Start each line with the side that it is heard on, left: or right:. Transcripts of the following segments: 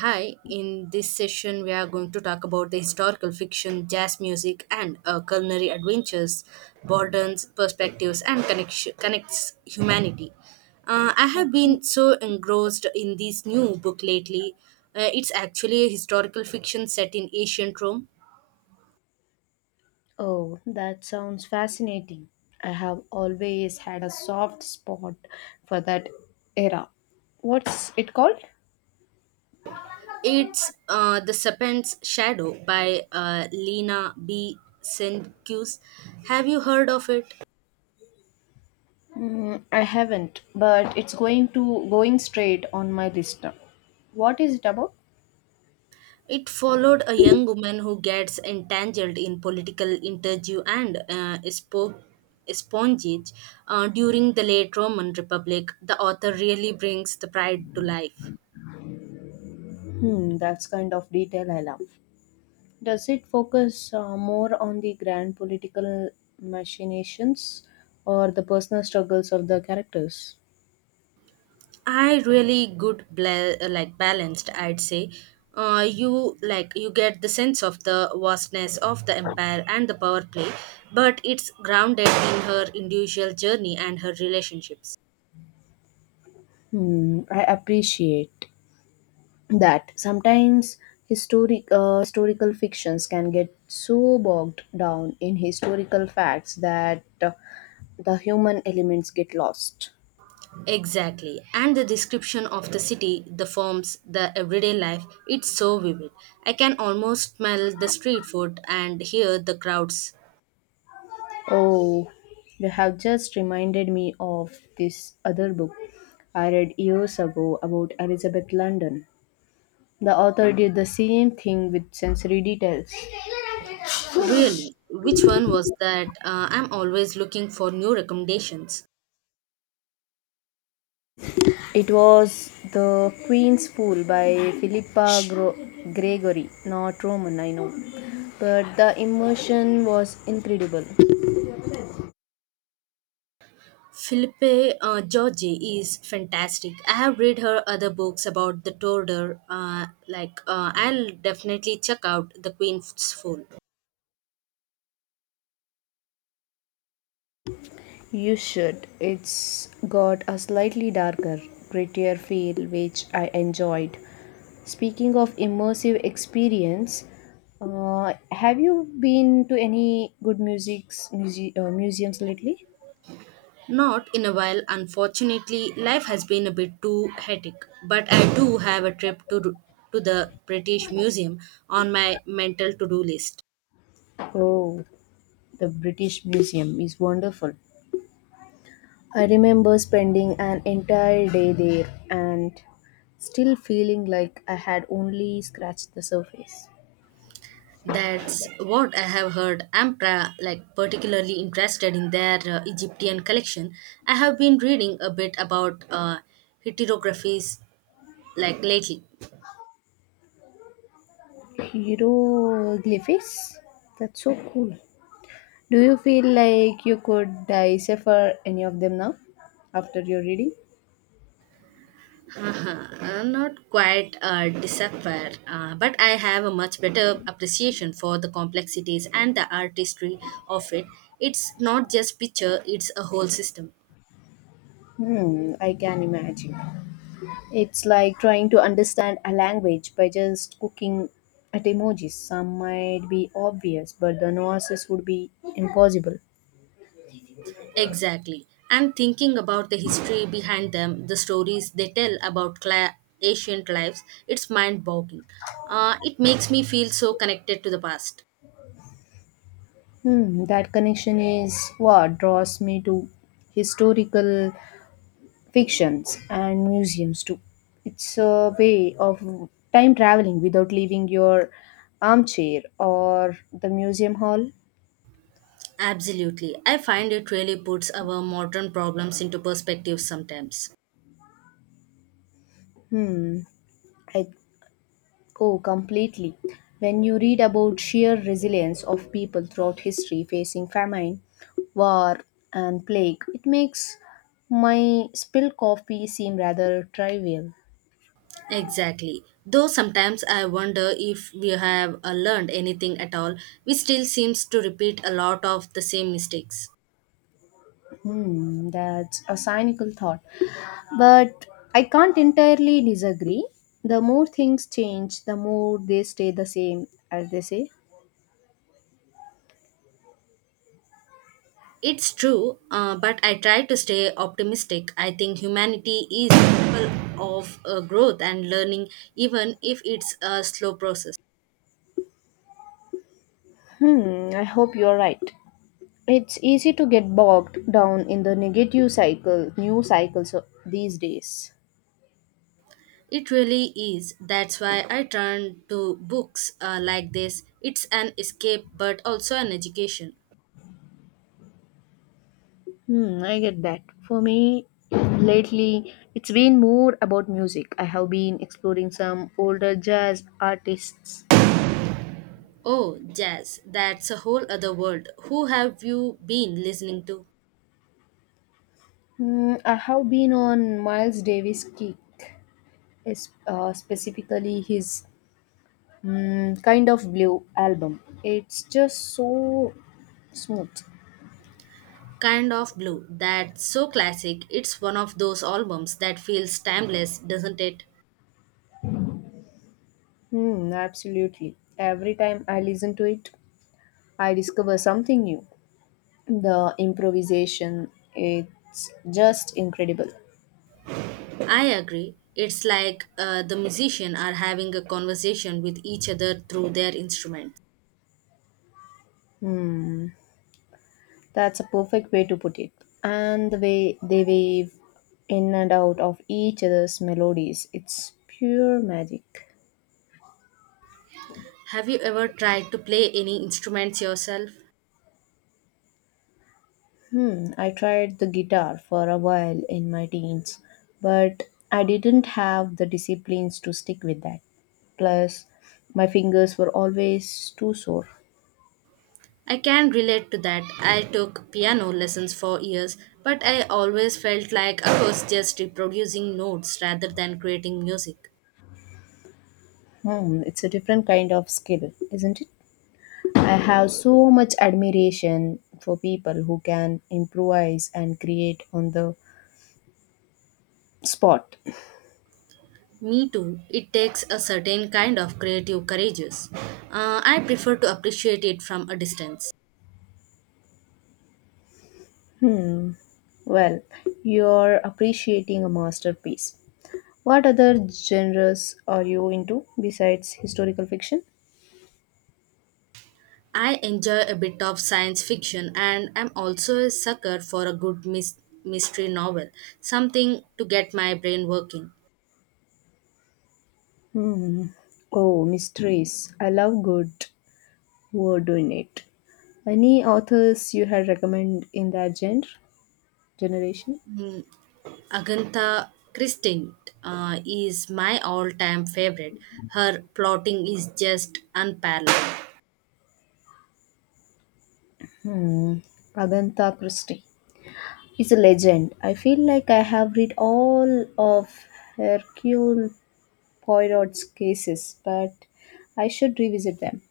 right: Hi, in this session, we are going to talk about the historical fiction, jazz music, and culinary adventures, borders, perspectives, and connection, connects humanity. I have
left: Okay.
right: been so engrossed in this new book lately. It's actually a historical fiction set in ancient Rome.
left: Oh, that sounds fascinating. I have always had a soft spot for that era. What's it called?
right: It's The Serpent's Shadow by Lena B. Senkus. Have you heard of it?
left: I haven't, but it's going straight on my list now. What is it about?
right: It followed a young woman who gets entangled in political interview and espionage during the late Roman Republic. The author really brings the pride to life.
left: That's kind of detail I love. Does it focus more on the grand political machinations or the personal struggles of the characters?
right: I really good like balanced. I'd say you get the sense of the vastness of the empire and the power play, but it's grounded in her individual journey and her relationships.
left: I appreciate that sometimes historical fictions can get so bogged down in historical facts that the human elements get lost.
right: Exactly. And the description of the city, the forms, the everyday life, it's so vivid. I can almost smell the street food and hear the crowds.
left: Oh, you have just reminded me of this other book I read years ago about elizabeth london. The author did the same thing with sensory details.
right: Really, which one was that? I'm always looking for new recommendations.
left: It was The Queen's Fool by Philippa Gregory, not Roman, I know. But the immersion was incredible.
right: Philippe Giorgi is fantastic. I have read her other books about the Tudor. I'll definitely check out The Queen's Fool.
left: You should. It's got a slightly darker, grittier feel, which I enjoyed. Speaking of immersive experience, have you been to any good museums lately?
right: Not in a while, unfortunately. Life has been a bit too hectic, but I do have a trip to the British Museum on my mental to-do list.
left: Oh, the British Museum is wonderful. I remember spending an entire day there and still feeling like I had only scratched the surface.
right: That's what I have heard. I'm like particularly interested in their Egyptian collection. I have been reading a bit about heterographies like lately.
left: Hieroglyphics? That's so cool. Do you feel like you could decipher any of them now after your reading?
right: Uh-huh. Not quite disappear, but I have a much better appreciation for the complexities and the artistry of it. It's not just picture; it's a whole system.
left: I can imagine. It's like trying to understand a language by just looking at emojis. Some might be obvious, but the nuances would be impossible.
right: Exactly. And thinking about the history behind them, the stories they tell about ancient lives. It's mind-boggling. It makes me feel so connected to the past.
left: That connection is what draws me to historical fictions and museums too. It's a way of time traveling without leaving your armchair or the museum hall.
right: Absolutely. I find it really puts our modern problems into perspective sometimes.
left: I go completely. When you read about sheer resilience of people throughout history facing famine, war, and plague, it makes my spilled coffee seem rather trivial.
right: Exactly. Though sometimes I wonder if we have learned anything at all, we still seems to repeat a lot of the same mistakes.
left: That's a cynical thought. But I can't entirely disagree. The more things change, the more they stay the same, as they say.
right: It's true, but I try to stay optimistic. I think humanity is capable of growth and learning, even if it's a slow process.
left: I hope you're right. It's easy to get bogged down in the negative cycle, new these days.
right: It really is. That's why I turn to books like this. It's an escape, but also an education.
left: I get that. For me, lately, it's been more about music. I have been exploring some older jazz artists.
right: Oh, jazz. That's a whole other world. Who have you been listening to?
left: I have been on Miles Davis' kick, specifically his Kind of Blue album. It's just so smooth.
right: Kind of Blue. That's so classic. It's one of those albums that feels timeless, doesn't it?
left: Absolutely. Every time I listen to it, I discover something new. The improvisation, it's just incredible.
right: I agree. It's like the musicians are having a conversation with each other through their instruments.
left: That's a perfect way to put it. And the way they wave in and out of each other's melodies, it's pure magic.
right: Have you ever tried to play any instruments yourself?
left: I tried the guitar for a while in my teens, but I didn't have the disciplines to stick with that. Plus, my fingers were always too sore.
right: I can relate to that. I took piano lessons for years, but I always felt like I was just reproducing notes rather than creating music.
left: It's a different kind of skill, isn't it? I have so much admiration for people who can improvise and create on the spot.
right: Me too. It takes a certain kind of creative courageous. I prefer to appreciate it from a distance.
left: Well, you're appreciating a masterpiece. What other genres are you into besides historical fiction?
right: I enjoy a bit of science fiction and I'm also a sucker for a good mystery novel, something to get my brain working.
left: Oh, mysteries. I love good word in it. Any authors you had recommend in that genre generation?
right: Mm, Agatha Christie is my all-time favorite. Her plotting is just unparalleled.
left: Agatha Christie is a legend. I feel like I have read all of Hercule Poirot's cases, but I should revisit them.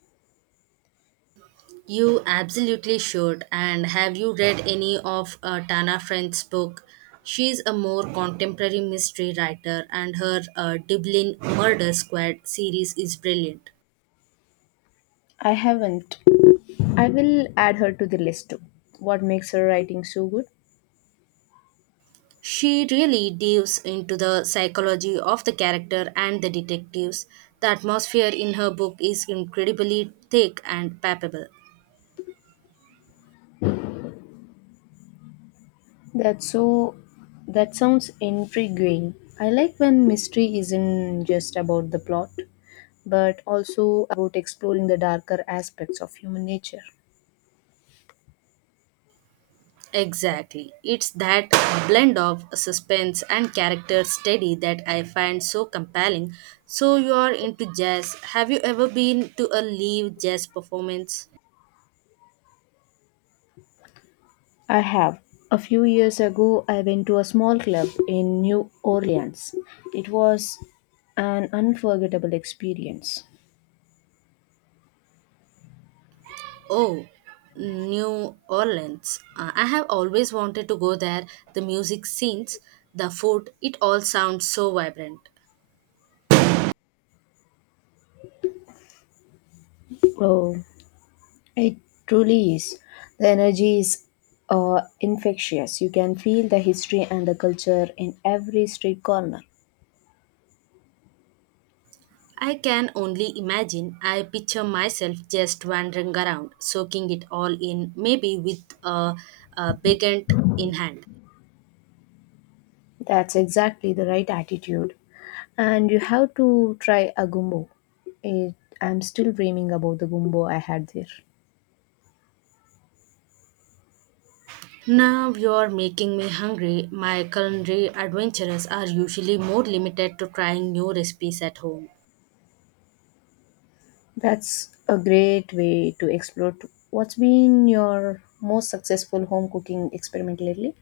right: You absolutely should. And have you read any of Tana Friend's book? She's a more contemporary mystery writer, and her Dublin Murder Squad series is brilliant.
left: I haven't. I will add her to the list too. What makes her writing so good?
right: She really delves into the psychology of the character and the detectives. The atmosphere in her book is incredibly thick and palpable.
left: That's so that sounds intriguing. I like when mystery isn't just about the plot, but also about exploring the darker aspects of human nature.
right: Exactly. It's that blend of suspense and character study that I find so compelling. So you're into jazz. Have you ever been to a live jazz performance?
left: I have. A few years ago, I went to a small club in New Orleans. It was an unforgettable experience.
right: Oh, New Orleans. I have always wanted to go there. The music scenes, the food, it all sounds so vibrant.
left: Oh, it truly is. The energy is infectious. You can feel the history and the culture in every street corner.
right: I can only imagine. I picture myself just wandering around, soaking it all in, maybe with a baguette in hand.
left: That's exactly the right attitude. And you have to try a gumbo. It, I'm still dreaming about the gumbo I had there.
right: Now you're making me hungry. My culinary adventures are usually more limited to trying new recipes at home.
left: That's a great way to explore too. What's been your most successful home cooking experiment lately?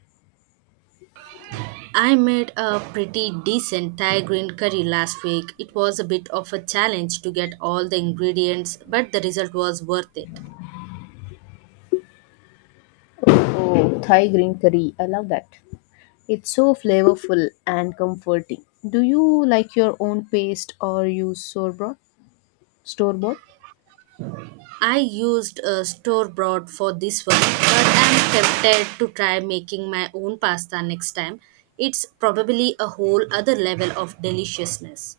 right: I made a pretty decent Thai green curry last week. It was a bit of a challenge to get all the ingredients, but the result was worth it.
left: Oh, Thai green curry. I love that. It's so flavorful and comforting. Do you like your own paste or use store bought? Store bought?
right: I used a store bought for this one, but I'm tempted to try making my own pasta next time. It's probably a whole other level of deliciousness.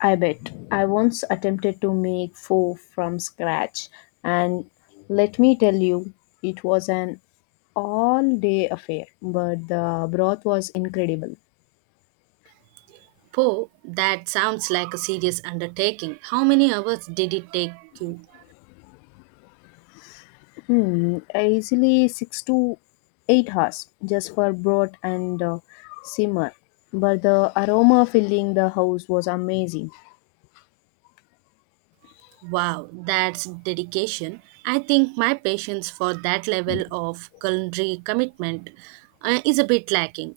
left: I bet. I once attempted to make pho from scratch, and let me tell you, it was an all day affair, but the broth was incredible.
right: Poe, that sounds like a serious undertaking. How many hours did it take you?
left: Easily 6 to 8 hours just for broth and simmer, but the aroma filling the house was amazing.
right: Wow, that's dedication. I think my patience for that level of culinary commitment is a bit lacking.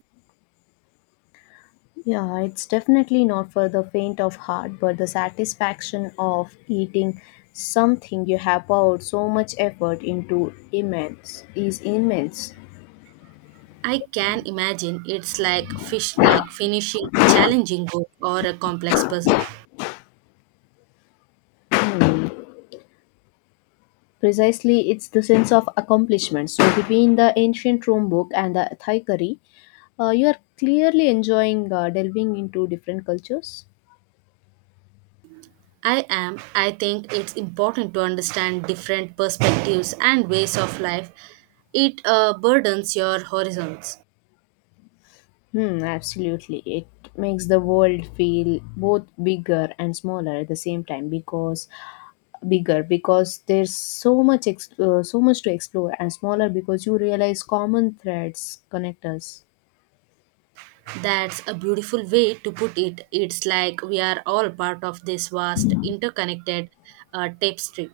left: Yeah, it's definitely not for the faint of heart, but the satisfaction of eating something you have poured so much effort into immense is immense.
right: I can imagine it's like fish like finishing a challenging book or a complex puzzle.
left: Precisely, it's the sense of accomplishment. So between the ancient Rome book and the Thai curry, you are clearly enjoying delving into different cultures.
right: I think it's important to understand different perspectives and ways of life. It burdens your horizons.
left: Absolutely. It makes the world feel both bigger and smaller at the same time, because bigger because there's so much so much to explore, and smaller because you realize common threads connect us.
right: That's a beautiful way to put it. It's like we are all part of this vast, interconnected tapestry.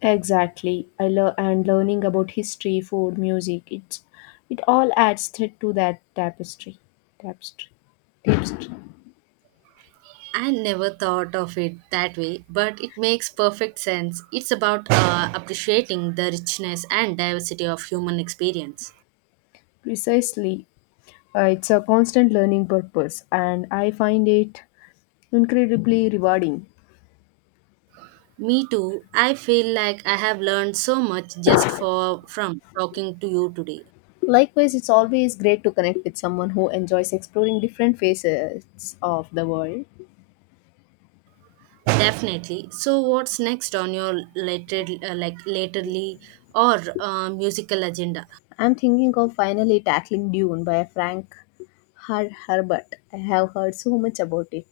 left: Exactly, I love and learning about history, food, music, its it all adds thread to that tapestry tapestry.
right: I never thought of it that way, but it makes perfect sense. It's about appreciating the richness and diversity of human experience.
left: Precisely, it's a constant learning purpose, and I find it incredibly rewarding.
right: Me too. I feel like I have learned so much just for from talking to you today.
left: Likewise, it's always great to connect with someone who enjoys exploring different facets of the world.
right: Definitely. So, what's next on your later, like laterly or musical agenda?
left: I'm thinking of finally tackling Dune by Frank Herbert. I have heard so much about it.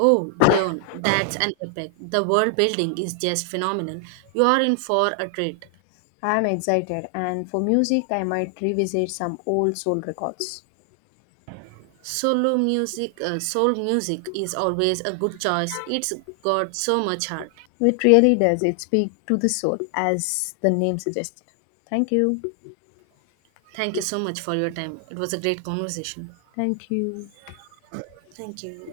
right: Oh, Dion, that's an epic. The world building is just phenomenal. You are in for a treat.
left: I'm excited, and for music, I might revisit some old soul records.
right: Soul music is always a good choice. It's got so much heart.
left: It really does. It speaks to the soul, as the name suggests. Thank you.
right: Thank you so much for your time. It was a great conversation.
left: Thank you.
right: Thank you.